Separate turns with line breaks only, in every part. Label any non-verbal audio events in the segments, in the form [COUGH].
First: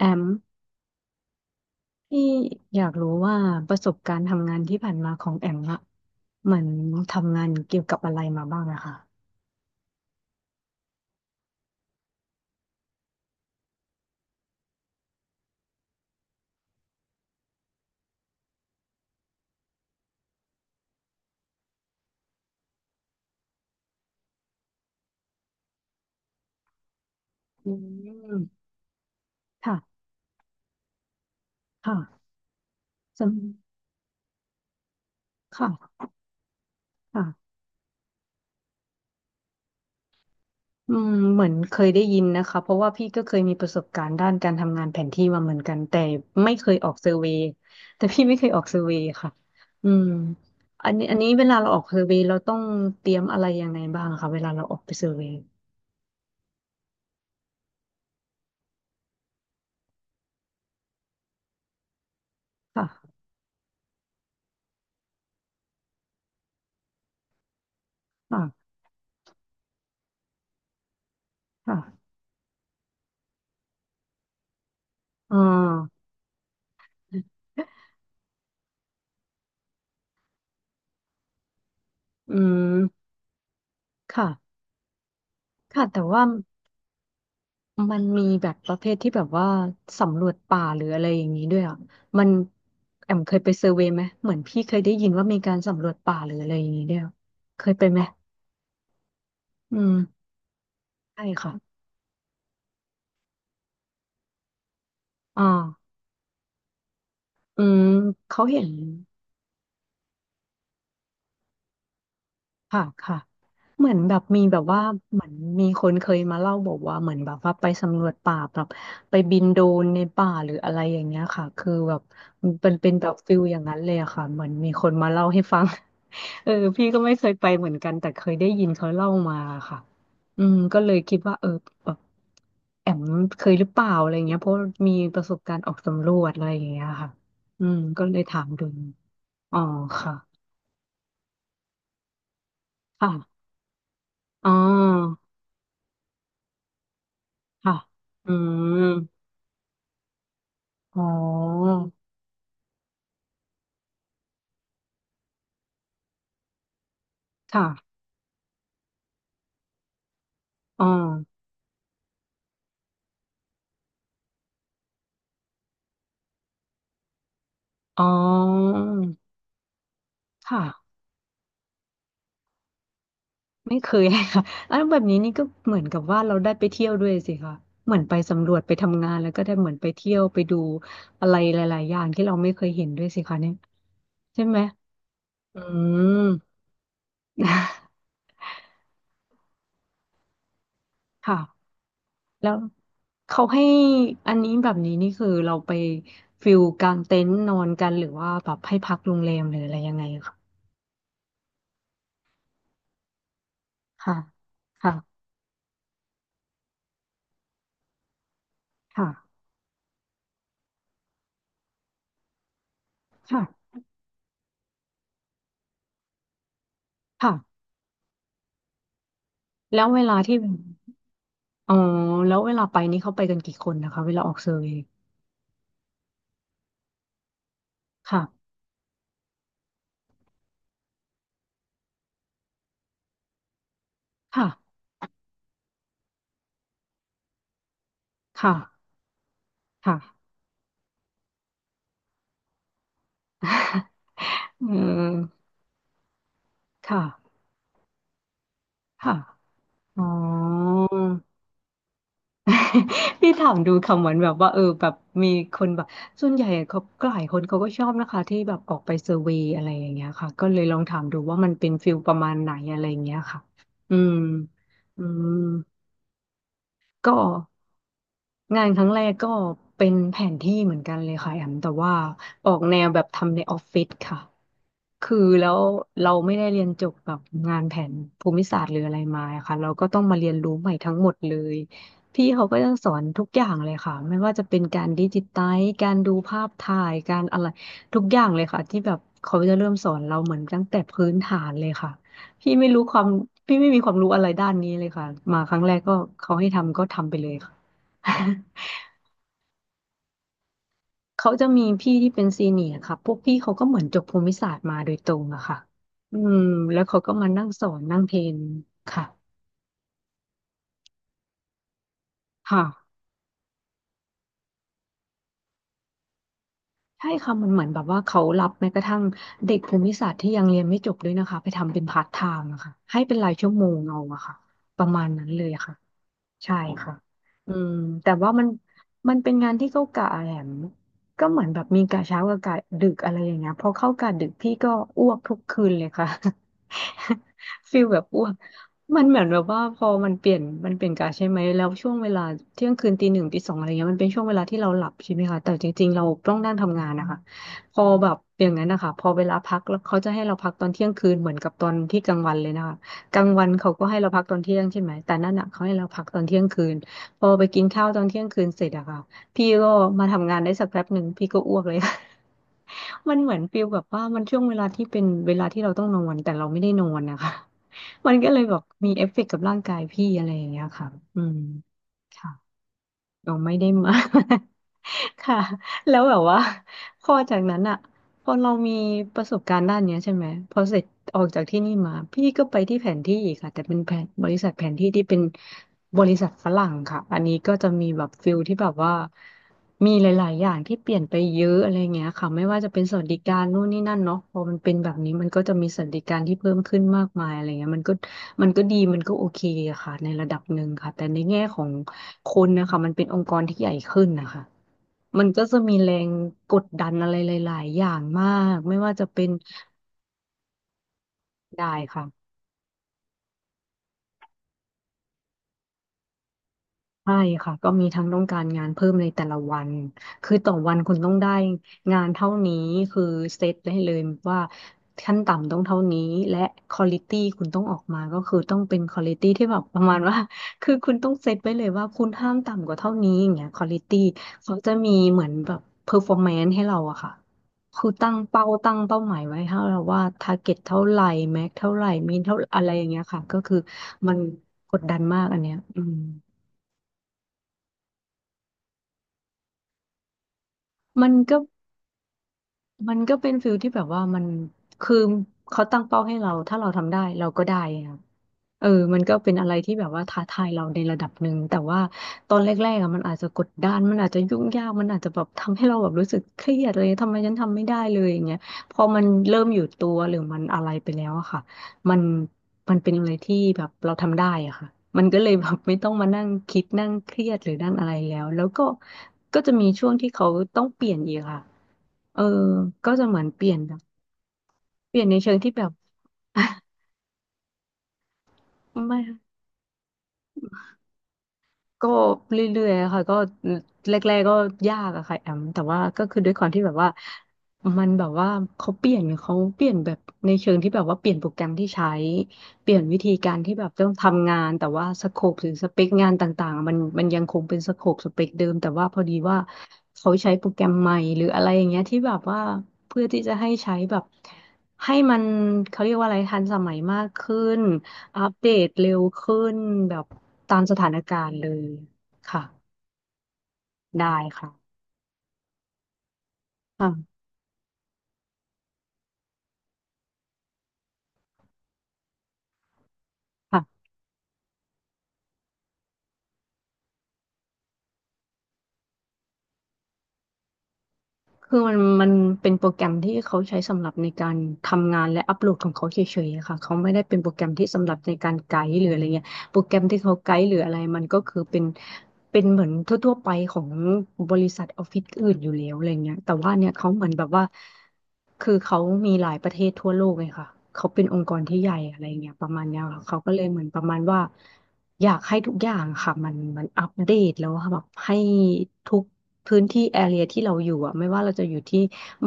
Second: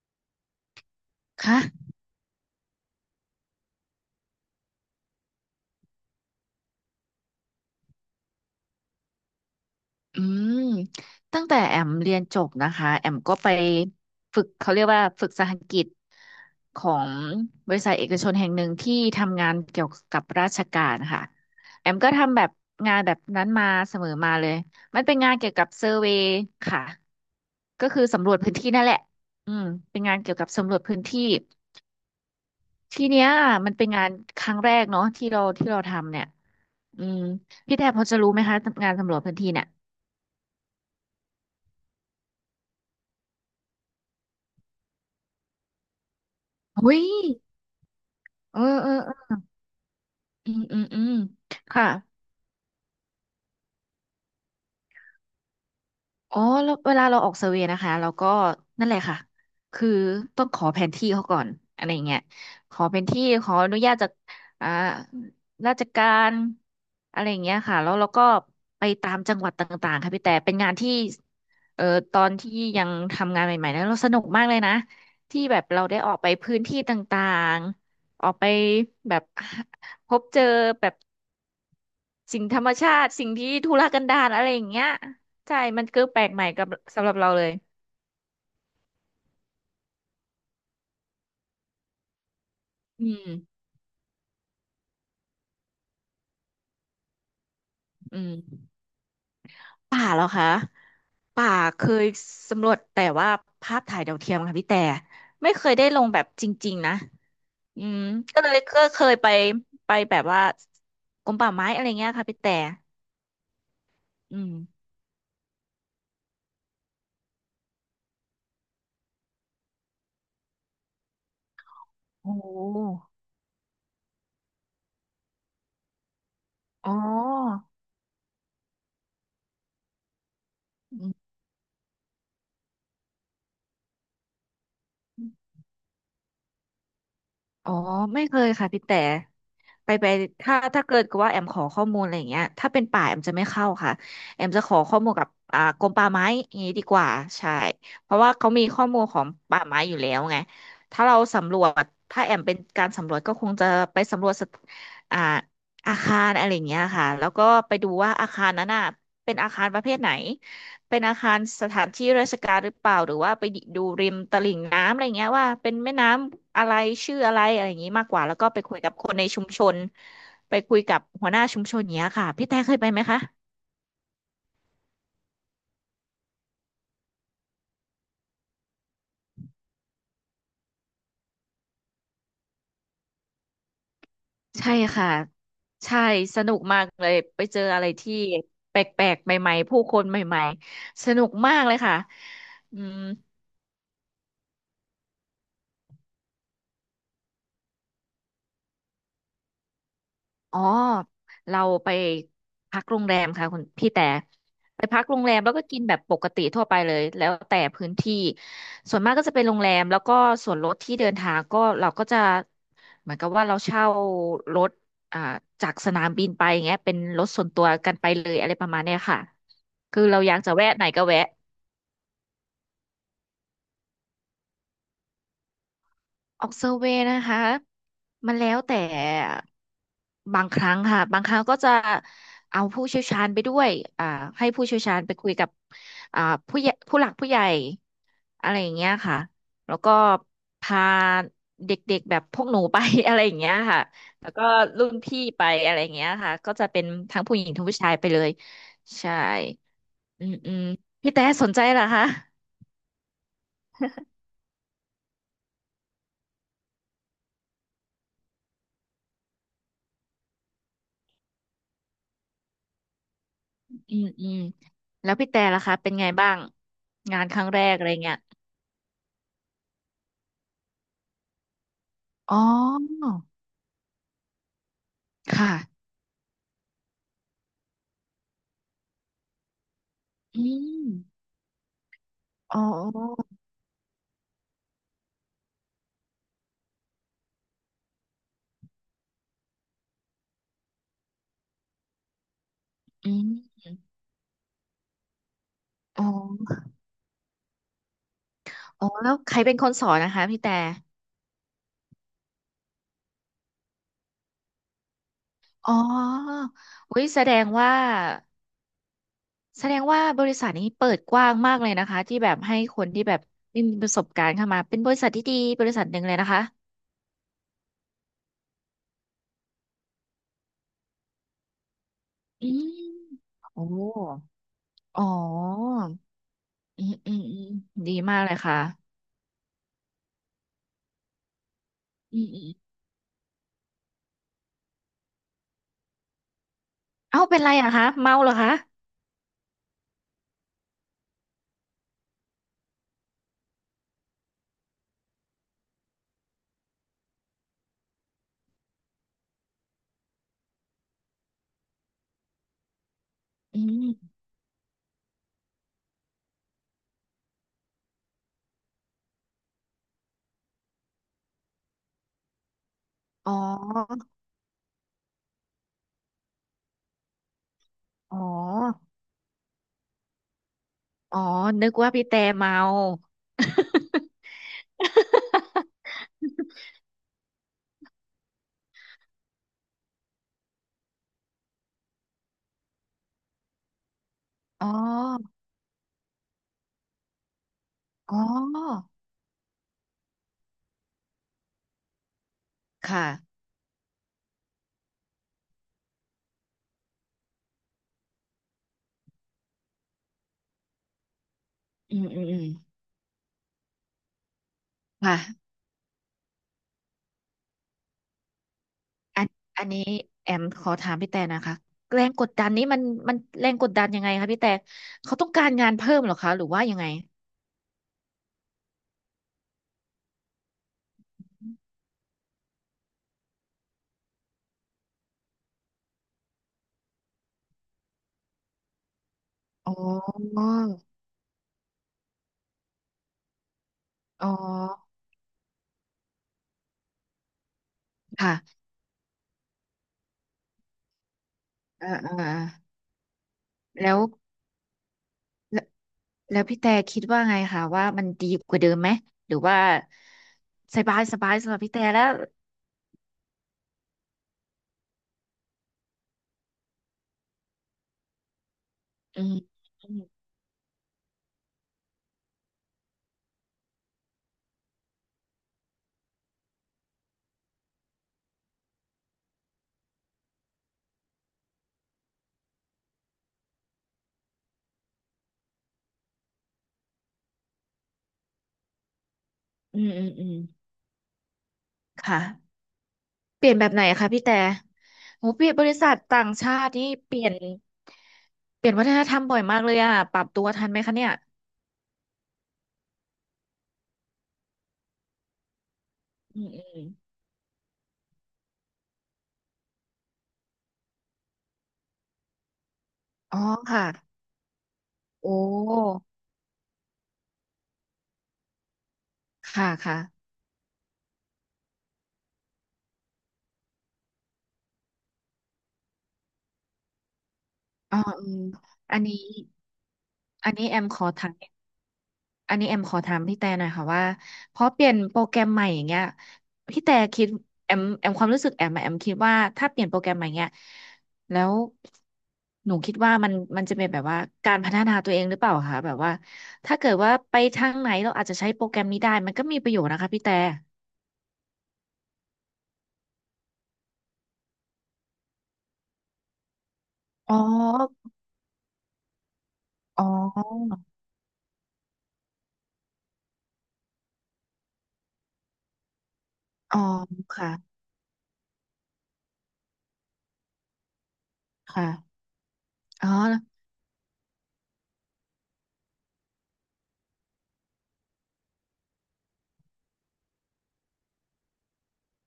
แอม
ค่ะ
พี่อยากรู้ว่าประสบการณ์ทำงานที่ผ่านมาของแอมอะเหมือนทำงานเกี่ยวกับอะไรมาบ้างอะค่ะ
อืมตั้งแต่แอมเรียนจบนะคะแอมก็ไปฝึกเขาเรียกว่าฝึกสหกิจของบริษัทเอกชนแห่งหนึ่งที่ทำงานเกี่ยวกับราชการค่ะแอมก็ทำแบบงานแบบนั้นมาเสมอมาเลยมันเป็นงานเกี่ยวกับเซอร์เวย์ค่ะ
อื
ก็คือสำรวจ
ม
พื้นที่นั่นแหละอืมเป็น
ค่ะ
งานเกี่ยวกับสำรวจพื้นที่
ค่ะ
ทีเนี้
ส
ยมันเป็นงานครั้งแรกเนาะที่เรา
ำ
ที่เรา
ค่ะ
ทำเนี่ยอืม
ค่ะ
พี่แทบพอจะรู้ไหมคะงานสำรวจพื้นที่เนี่ย
เหมือนเคยได้ยินนะคะเพราะว่าพี่ก็เคยมีประสบการณ์ด้านการทำงานแผนที่มาเหมือนกันแต่ไม่เคยออ
อุ้
ก
ย
เซอร์เวย์แต่พี่ไม่เคย
เอ
ออ
อ
กเซอร์
เอ
เว
อ
ย์
เอ
ค่ะ
อ
อืม
อืมอืม
อัน
อื
นี้
ม
อันนี้เวลาเราออก
ค่ะ
เซอร์เวย์เราต้องเตรียมอะไรยังไงบ้างคะเวลาเราออกไปเซอร์เวย์
อ๋อแล้วเวลาเราออกเซอร์เวย์นะคะเราก็นั่นแหละค่ะคือต้องขอแผนที่เขาก่อนอะไรอย่างเงี้ยขอ
ค่ะ
แผนที่ขออนุญาตจากอ่าราชการอะไรอย่างเงี้ยค่ะแล้วเราก็
ค่ะ
ไปตามจังหวัดต่างๆค่ะพี่แต่เป็นงานที่เอ่อ
ค่ะ
ตอนที่ยังทำงานใหม่ๆนะเราสนุกมากเลยนะ
อ่
ที่แบบเราได้
า
ออกไปพื้นที่ต่างๆออกไปแบบพบเจอแบบ
อื
สิ่งธรรมชา
ม
ติสิ่งที่ทุรกันดารอะไร
ค่ะ
อย่างเงี้ยใช่
ค่ะ
มัน
แต่
คือแป
ว่า
ลกใหม่กับสำหรับเราเลย
มันมีแบบประเภทที่แบบว่าสำรวจป่าหรืออะไรอย่างนี้ด้วยอ่ะมัน
อื
แอมเค
ม
ยไปเซอร์เวย์ไหมเหมือนพี่เคยได้ยินว่ามีการสำรวจป่าหรืออะไรอย่างนี้ด้วยอะเคยไปไหม
อืม
อืม
ป่าเหรอคะ
ใช่
ป่า
ค่ะ
เคยสำรวจแต่ว่าภาพถ่ายดาวเทียมค่ะพี่แต่
อ่
ไม่เคยได้
า
ลงแบบจริงๆนะ
อื
อื
ม
มก็
เขา
เลย
เห็น
ก็เคยไปไปแบบว่ากรมป่าไม้อะไรเงี้ยค่ะพี่แต่
ค่ะค่ะเหมือนแบบ
อื
มี
ม
แบบว่าเหมือนมีคนเคยมาเล่าบอกว่าเหมือนแบบว่าไปสำรวจป่าแบบไปบินโดรนในป่าหรืออะไรอย่างเงี้ยค่ะคือแบบ
โอ
มันเป็น
้
แบบฟิลอย่างนั้นเลยอะค่ะเหมือนมีคนมาเล่าให้ฟัง [LAUGHS] เออพี่
อ๋อ
ก็ไม่เคยไปเหมือนกันแต่เคยได้ยินเขาเล่ามาค่ะอืมก็เลย
อื
คิด
ม
ว่าเออแบบแอมเคยหรือเปล่าอะไรเงี้ยเพราะมีประสบการณ์ออกสำรวจอะไรอย่างเงี้ยค่ะอื
อ๋อ
มก็เล
ไม่
ย
เค
ถา
ย
มดู
ค่ะพี่แต่
อ๋อ
ไปไป
ค่ะ
ถ้าเกิดกับว่าแอมขอข้อมูลอะไรอย่างเงี้ยถ้าเป็นป่าแอมจะ
ค่ะ
ไม่เข้าค่ะแอ
อ๋
ม
อ
จะขอข้อมูลกับกรมป่าไม้อย่างงี้ดีกว่าใช่
ค่ะ
เพราะ
อื
ว่าเขามี
ม
ข้อมูลของป่าไม้อยู่แล้วไง
อ๋
ถ้า
อ
เราสำรวจถ้าแอมเป็นการสำรวจก็คงจะไปสำรวจสถอ่าอาคารอะไรอย่างเงี้ยค่ะแล้วก็
ค่ะ
ไปดูว่าอาคารนั้นน่ะเป็นอาคารประเภทไหน
อ๋อ
เป็นอาคารสถานที่ราชการหรือเปล่าหรือว่าไปดูริมตลิ่งน้ำอะไรเงี้ยว่าเป็นแม่น้ำอะไรชื่ออะไรอะไรอย่างงี้
อ๋อ
มากกว่าแล้วก็ไปคุยกับคนในชุมชนไปคุย
ค่ะ
กับหัวหน้าชุมชนเนี้ยค่ะพี่แต่เคยไปไหมคะ
ไม่เคย [LAUGHS] ค่ะอันแบบนี้นี่ก็เหมือนกับว่าเราได้ไปเที่ยวด้วยสิคะเหมือนไปสำรวจไปทำงานแล้วก็ได้เหมือนไปเที่ยวไปดูอะไรหลายๆอย่างที่เราไม่เคยเห็นด้วยสิคะเนี่ยใช่ไหม
ใช่ค่ะ
อื
ใช่
ม
สนุกมากเลยไปเจออะไร
[LAUGHS]
ที่แปลกๆใหม่ๆผู้คนใหม่ๆสนุก
ค่ะ
มากเลยค่ะ
แล้ว
อืม
เขาให้อันนี้แบบนี้นี่คือเราไปฟิลกางเต็นท์นอนกันหรือว่าแบบให้พักโรงแรมหรืออะไรยังไงคะ
อ๋อ เราไปพักโรงแรมค่ะคุณพี่แต่
ค่ะ
ไปพักโร
ค่ะ
งแรมแล้วก็กินแบบปกติทั่วไปเลยแล้วแต่พื้นที่ส่วน
ค่ะ
มากก็จะเป็นโรงแรมแล้วก็ส่วนรถที่เดินทางก็เราก็จะเหมือนกับ
ค่
ว่าเรา
ะ
เช่ารถอ่าจากสนามบินไปอย่างเงี้ยเป็นรถ
ค่ะ
ส่วนตัวกันไปเลยอะไรประมาณเนี้ยค่ะ
แล้วเว
คือ
ลา
เราอ
ที่
ยากจะแวะไหนก็แวะ
อ๋อแล้วเวลาไปนี่เขาไปกันกี่คนนะคะเวลาออกเซอร์เวย์
ออกเซอร์เวย์นะคะมัน
ค่ะ
แล้วแต่บางครั้งค่ะบางครั้งก็จะเอาผู้เชี่ยวชาญไปด้วยอ่า
ค่ะ
ให้ผู้เชี่ยวชาญไปคุยกับอ่าผู้ใหญ่ผู้หลักผู้ใหญ่อะ
ค่ะ
ไรอย่างเงี้ยค่ะแล้วก็
ค่ะ
พาเด็กๆแบบพวกหนูไป [LAUGHS] อะไรอย่างเงี้ยค่ะ
[LAUGHS]
แล้วก็
อื
รุ่นพี่
ม
ไปอะไรอย่างเงี้ยค่ะก็จะเป็น
ค่ะ
ทั้งผู้หญิงทั้งผู้ชายไปเลยใช่
ค่ะ อ๋อ
อืมอืมพี่แต่สนใจเหรอคะ
[LAUGHS] พี่ถามดูคำเหมือนแบบว่าเออแบบมีคนแบบส่วนใหญ่เขาหลายคนเขาก็ชอบนะคะที่แบบออกไปเซอร์เวย์อะไรอย่างเงี้ยค่ะก็เลยลองถามดูว่ามันเป็นฟิลประมาณไหนอะไรอย่างเงี้ยค่ะ
อ
อื
ืม
ม
อืม
อื
แล้วพี่
ม
แต่ล่ะคะเป็นไงบ้าง
ก็
งานครั้งแรกอะไรเงี้ย
งานครั้งแรกก็เป็นแผนที่เหมือนกันเลยค่ะแอมแต่ว่า
อ๋อ
ออกแนวแบบทำในออฟฟิศค่ะคือแล้
ค่ะ
วเราไม่ได้เรียนจบแบบงานแผนภูมิศาสตร์หรืออะไรมาอะค่ะเราก็ต้องมาเรียน
อื
รู้ใหม่
ม
ทั้งหมดเลยพี่เขา
อ๋
ก็จะสอนทุก
อ
อย่างเลยค่ะไม่ว่าจะเป็นการดิจิไตล์การดูภาพถ่ายการอะไรทุกอย่างเลยค่ะที่แบบเขาจะเริ่มสอนเราเหมือนตั้งแต่พื้นฐานเลยค่ะ พี่ไม่รู้ความ
อื
พี่
ม
ไม่มีความรู้อะไรด้านนี้เลยค่ะมาครั้งแรกก็
อ๋
เขาให้
อ
ทำก็ทำไปเลยค่ะ [LAUGHS]
อ๋อแล้วใครเป็นคนสอนนะคะพี่แต่
เขาจะมีพี่ที่เป็นซีเนียร์ค่ะพวกพี่เขาก็เหมือนจบภูมิศาสตร์มาโดยตรงอะค่ะ
อ๋
อืม
อ
แล้วเขา
อุ้ย
ก็
แส
มา
ด
นั่
ง
งสอ
ว่า
นนั่งเทรนค่ะ
แสดงว่าบริษัทนี้เปิดกว้างมากเลยนะคะที่แบบให้คน
ค่ะ
ที่แบบไม่มีประสบการณ์เข้ามาเป็นบริษัทที่ดีบริษัทหนึ่งเลยนะคะ
ใช่ค่ะมันเหมือนแบบว่าเขารับแม้กระทั่งเด็กภูมิศาสตร์ที่ยังเรียนไม่จบด้วยนะคะไปทำเป็นพาร์ทไท
อื
ม์อะค่ะ
ม
ให้เป็นรายชั่ว
โอ้
โมงเอาอะค่ะประ
อ๋
มา
อ
ณนั้นเลยค่ะ ใช่
อืม
ค่ะ
อืมอืม
อืม
ดี
แต่
มากเล
ว่า
ย
มัน
ค่ะ
มันเป็นงานที่เขากะแหลมก็เหมือนแบบมีกะ
อื
เช้ากั
ม
บกะดึกอะไรอย่างเงี้ยพอเข้ากะดึกพี่ก็อ้วกทุกคืนเลยค่ะ [LAUGHS]
เอ้าเป็นไรอะ
ฟี
คะ
ลแบบ
เมา
อ้ว
เหร
ก
อคะ
มันเหมือนแบบว่าพอมันเปลี่ยนกะใช่ไหมแล้วช่วงเวลาเที่ยงคืนตีหนึ่งตีสองอะไรเงี้ยมันเป็นช่วงเวลาที่เราหลับใช่ไหมคะแต่จริงๆเราต้องนั่งทำงานนะคะพอแบบอย่างนั้นนะคะพอเวลาพักแล้วเขาจะให้เราพักตอนเที่ยงคืนเหมือนกับตอนที่กลางวันเลยนะคะ กลางวัน
อื
เขาก็ให้เรา
ม
พักตอนเที่ยงใช่ไหมแต่นั่นอ่ะเขาให้เราพักตอนเที่ยงคืนพอไปกินข้าวตอนเที่ยงคืนเสร็จอะค่ะพี่ก็มาทำงานได้สักแป๊บหนึ่งพี่ก็อ้วกเลย [LAUGHS] มันเห
อ๋
มือนฟีลแบบว่า
อ
มันช่วงเวลาที่เป็นเวลาที่เราต้องนอนแต่เราไม่ได้นอนนะคะ [LAUGHS] มั
อ๋
น
อ
ก็เลยแบบมีเอฟเฟกต์กับร่างกายพี่อะไรอย่างเงี้ยค่ะ
อ๋
อื
อ
ม
นึกว่าพี่แต่
ค่ะ
เมา
เราไม่ได้มา [LAUGHS] ค่ะ
[LAUGHS]
แล้วแบบว่าพอจากนั้นอะพอเรามีประสบการณ์ด้านเนี้ยใช่ไหมพอเสร็จออกจากที่นี่มาพี่ก็ไปที่แผนที่อีกค่ะแต่เป็นแผนบริษัทแผ
อ๋
นที่ที่เป็น
อ
บริษัทฝรั่งค่ะอันนี้ก็จะมีแบบ
อ๋อ
ฟิลที่แบบว่ามีหลายๆ อย่างที่เปลี่ยนไปเยอะอะไรเงี้ยค่ะไม่ว่าจะเป็นสวัส
ค่ะ
ดิการนู่นนี่นั่นเนาะพอมันเป็นแบบนี้มันก็จะมีสวัสดิการที่เพิ่มขึ้นมากมายอะไรเงี้ยมันก็ดีมันก็โอเคอะค่ะในระดับหนึ่งค่ะแต่ในแง่ของ
อืมอืม
ค
อืม
นนะคะมันเป็นองค์กรที่ใหญ่ขึ้นนะคะมันก็
ค่ะ
จะมีแรงกดดันอะไรหลายๆอย่างมากไม่ว่าจะ
อั
เป็
น
น
อันนี้แอมขอถามพี่แต่นะคะ
ได้
แร
ค่ะ
งกดดันนี้มันแรงกดดันยังไงคะพี่แต่เขาต้องการงานเพิ่มเหรอคะหรือว่ายังไง
ใช่ค่ะก็มีทั้งต้องการงานเพิ่มในแต่ละวันคือต่อวันคุณต้องได้งานเท่านี้คือเซตได้เลยว่าขั้นต่ำต้องเท่านี้และควอลิตี้คุณต้องออกมาก็คือต้องเป็นควอลิตี้ที่แบบ
อ๋
ประมาณว่า
อ
[LAUGHS] คือคุณต้องเซตไว้เลยว่าคุณห้ามต่ำกว่าเท่านี้อย่างเงี้ยควอลิตี้
อ๋อ
เขาจะมีเหมือนแบบเพอร์ฟอร์แมนซ์ให้เราอะค่ะคือตั้งเป้า
ค่ะ
ตั้งเป้าหมายไว้ให้เราว่าทาร์เก็ตเท่าไหร่แม็กเท่าไหร่
อ่าอ่า
มี
อ่า
เท่าอะไรอย่างเงี้ยค่ะก็คือ
แล้ว
มันกดดันมากอันเนี้ยอืม
แล้วพี่แต่คิดว่าไงคะว่ามันดีกว่าเดิมไหมหรือว่าสบาย
มัน
สบาย
ก็
สำหรับพี่แต่แล้ว
มันก็เป็นฟิลที่แบบว่ามันคือเขาตั้งเป้าให้เราถ้าเราทำได้เราก็ได้ครเออมันก็
อื
เป็น
ม
อะไรที่แบ
อื
บ
ม
ว่าท้าทายเราในระดับหนึ่งแต่ว่าตอนแรกๆอะมันอาจจะกดดันมันอาจจะยุ่งยากมันอาจจะแบบทำให้เราแบบรู้สึกเครียดเลยทำไมฉันทำไม่ได้เลยอย่างเงี้ยพอมันเริ่มอยู่ตัวหรือมันอะไรไปแล้วอะค่ะมันมันเป็นอะไรที่แบบเราทำได้อะค่ะมันก็เลยแบบไม่ต้องมานั่งคิดนั่งเครียดหรือนั่งอะไรแล้วก็ก็จะมี
อื
ช่
ม
วง
อื
ที่
มอื
เขา
ม
ต้องเปลี่ยนอีกค่ะ เออ
ค่ะ
ก็จะเหมือนเป
เปลี่
ลี่
ยน
ยน
แบบ
แบ
ไห
บ
นคะพี่แต่
เปลี่ยนใน
โห
เชิง
เปลี่
ที่
ยน
แบ
บ
บ
ริษัทต่างชา
[LAUGHS]
ตินี่เปลี่ยนเปลี่ยนวัฒ
ไม่
นธรรมบ่อยมากเลยอะปรับตัวทันไหมคะเนี่ย
ก็เรื่อยๆค่ะก็แรกๆก็ยากอะค่ะแอมแต่ว่าก็คือด้วย
อื
ควา
ม
ม
อื
ที่แบบ
ม
ว่ามันแบบว่าเขาเปลี่ยนแบบในเชิงที่แบบว่าเปลี่ยนโปรแกรมที่ใช้เปลี่ยนวิธีกา
อ๋
ร
อ
ที่แบบต้
ค่ะ
องทำงานแต่ว่าสโค
โอ
ปหรือสเปค
้
งานต่างๆอะมันยังคงเป็นสโคปสเปคเดิมแต่ว่าพอดีว่า
ค่ะค่ะ
เขาใช้โปรแกรมใหม่หรืออะไรอย่างเงี้ยที่แบบว่าเพื่อที่จะให้ใช้แบบให้มันเขาเรียกว่าอะไรทันสมัยมากขึ้น
อ๋อ
อั
อื
ป
ม
เดตเร็
อั
ว
นนี้
ขึ้นแบบ
อัน
ตาม
นี้
ส
แอม
ถาน
ขอ
การ
ถาม
ณ์เลยค่ะ
อันนี้แอมขอถามพี่แต่หน่อยค่ะว่า
ได้
พอ
ค่ะ
เปลี่ยนโปรแกรมใหม่อย่างเงี้ยพี่แต่
ค่ะ
คิดแอมแอมความรู้สึกแอมอะแอมคิดว่าถ้าเปลี่ยนโปรแกรมใหม่เงี้ยแล้วหนูคิดว่ามันจะ
ค่ะ
เป็นแบบว่าการพัฒนาตัวเองหรือเปล่าคะแบบว่าถ้าเกิดว่าไปทางไหนเราอาจจะใช้โปรแกรมนี้ได้มันก็มีประโยชน์นะคะพี่แต่
คือมันเป็นโปรแกรมที่เขาใช้สำหรับในการทำงานและอัปโหลดของเขาเฉยๆอะค่ะเขาไม่ได้เป็นโปร
อ๋อ
แกรมที่สำหรับในการไกด์หรืออะไรเงี้ย โปรแกรมที่
อ๋
เขาไกด์หรืออะ
อ
ไรมันก็คือเป็นเหมือนทั่วๆไปของบริษัทออฟฟิศอื่นอยู่แล้วอะไรเงี้ยแต่ว่าเนี่ย
อ๋อ
เขาเหมือนแบบว่า
ค่ะ
คือเขามีหลายประเทศทั่วโลกเลยค่ะเขาเป็นองค์กรที่ใหญ่
ค่ะ
อะไรเงี้ยประมาณเนี้ยค่ะ
อ๋อ
เขาก็เลยเหมือนประมาณว่าอยากให้ทุกอย่างค่ะมันอัปเดตแล้วอะแบบให้ทุกพื้นที่แอเรียที่เราอยู่อ่ะไม่ว่าเราจะอยู่ที่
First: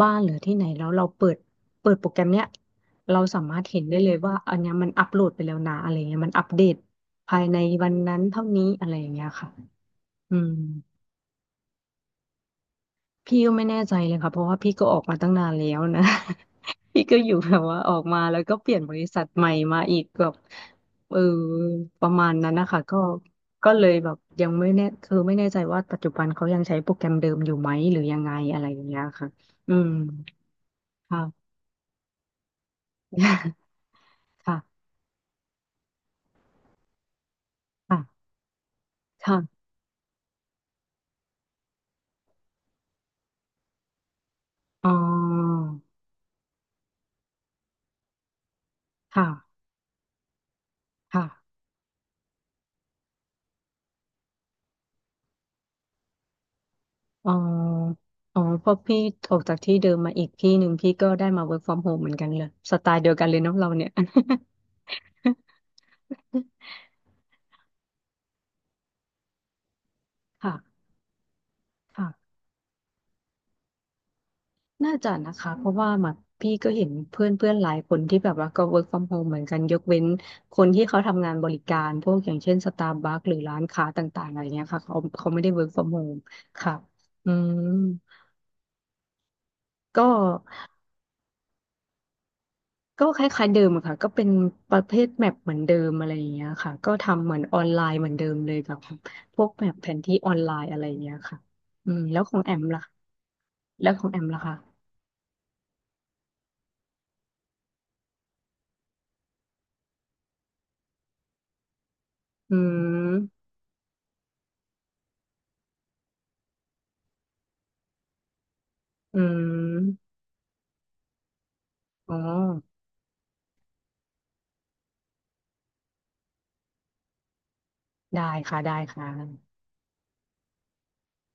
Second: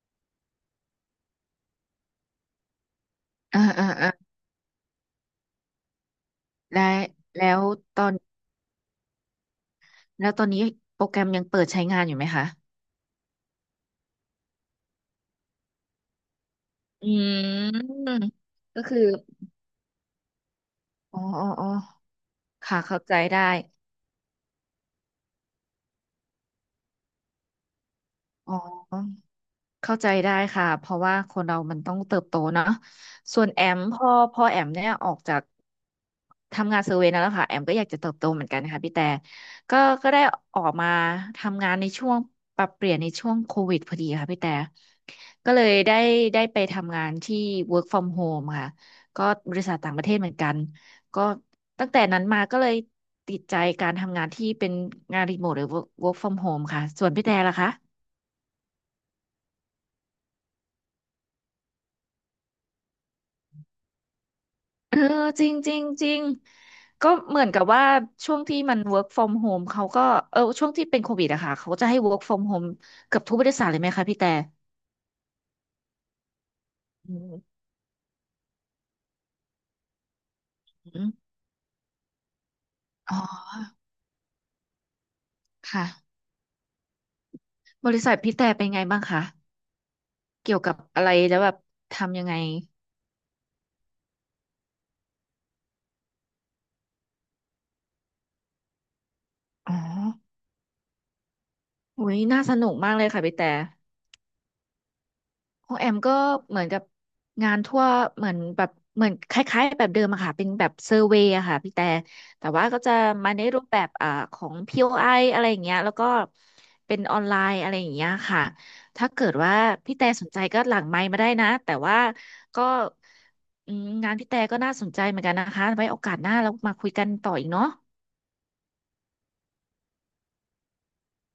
บ้านหรือที่ไหนแล้วเราเปิดโปรแกรมเนี้ย เราสามา
อ่า
รถเห็น
อ่า
ได้เล
อ่า
ยว่าอันเนี้ยมันอัปโหลดไปแล้วนะอะไรเงี้ยมันอัปเดต
แล้ว
ภาย
แล้
ใน
ว
วัน
ตอน
นั้นเท่านี้อะไรอย่างเงี้ยค่ะ
แล้ว
อื
ตอน
ม
นี้โปรแกรมยังเปิดใช้งานอยู่ไหมคะ
พี่ก็ไม่แน่ใจเลยค่ะเพราะว่าพี่ก็ออกมาตั้งนานแล้วนะ [LAUGHS] พี่
อื
ก็อยู่แบบว่าออก
ม
มาแล้วก็เปลี่ยน
ก็
บ
คือ
ริษัทใหม่มาอีกแบบเอ
อ๋
อ
ออ๋ออ๋อ
ประมาณนั้นนะ
ค่ะ
คะก็
เข้าใจได้
ก็เลยแบบยังไม่แน่คือไม่แน่ใจว่าปัจจุบันเขายังใช้โปรแกรมเดิมอยู่ไหมหรือยังไง
อ๋อ
อะไรอย่างเงี้ยค่ะอืม
เข้าใจได้ค่ะเพราะว่า
ค่ะ
คนเรามันต้องเติบโตเนาะส่วน
[LAUGHS]
แอมพ่อ
ค่ะ
แอมเนี่ยออกจากทำงานเซอร์เวย์นั่นแหล้วค่ะแอมก็อยากจะ
ค่ะ
เติบโตเหมือนกันค่ะพี่แต่
ค่ะ
ก็ก็ได้ออกมาทำงานในช่วงปรับเปลี่ยนในช่วงโควิดพอดีค่ะพี่แต่
อ๋อ
ก็เลยได้ไปทำงานที่ work from home ค่ะก็
ค่ะ
บริษัทต่างประเทศเหมือนกันก็
ค่ะ
ตั้งแต่นั้นมาก็เลยติดใจการทำงานที่เป็นงานรีโมทหรือ work from home ค่ะส่วนพี่
อ๋อ
แต่ล่ะคะ
อ๋อเพราะพี่ออกจากที่เดิมมาอีกที่หนึ่งพี่ก็ได้มา work from home เหมือนกันเลย สไตล์เดียวกันเลยเนาะเราเนี่ย
เออจริง
[LAUGHS]
จริงจริงก็เหมือนกับว่าช่วงที่มัน work from home เขาก็เออช่วง
ค่ะ
ที่เป็นโควิดอะค่ะเขาก็จะให้ work
ค่ะ
from home เกือบทุกบริษัทเลยไหมคะพี่แต่
น่าจะนะคะ เพราะว่าแบบพี่ก็เห็น
อื
เพื่อน
ม
เพื่อนหลายคนที่แบบว่าก็ work from home เหมือนกันยกเว้นคนที่เขา
อ
ทำงานบริการพวกอย่างเช่นสตาร์บั
๋
คหรือ
อ
ร้านค้าต่างๆอะไรเงี้ยค่ะเขาไม่ได้ work
ค่ะ
from home ค่ะอืม
บริษัทพี่แต่เป็นไงบ้างคะ
ก็
เกี่ยวกับอะไรแล้วแบบทำยังไง
ก็คล้ายๆเดิมอะค่ะก็เป็นประเภทแมปเหมือนเดิมอะไรอย่างเงี้ยค่ะก็ทำเหมือนออนไลน์เหมือนเดิมเลยกับพวกแม
อ๋อ
ปแผนที่ออนไลน์อะไรอย่างเงี้ยค่ะอืม
โอ้ย
แล้วขอ
น่า
งแอ
ส
ม
นุกมากเล
ล่ะ
ยค่ะพี่แต่
แล้วของแอมล่ะคะ
ของแอมก็เหมือนกับงานทั่วเหมือนแบบเหมือนคล้ายๆแบบเดิมอะค่ะเป็นแบบเซอร์เวย์อะค่ะพี่แต่แต่
อื
ว่าก็จะมาใน
ม
รูปแบบของ POI อไออะไรอย่างเงี้ยแล้วก็เป็นออนไลน์อะไรอย่างเงี้ยค่ะถ้า
อื
เกิดว่าพี่แต่
ม
สนใจก็หลังไมค์มาได้นะแต่ว่า
อ๋อ
ก็อืมงานพี่แต่ก็น่าสนใจเหมือนกันนะคะไว้โอกาสหน้าเรามาคุยกันต่ออีกเนาะ
ได้ค่ะได้ค่ะ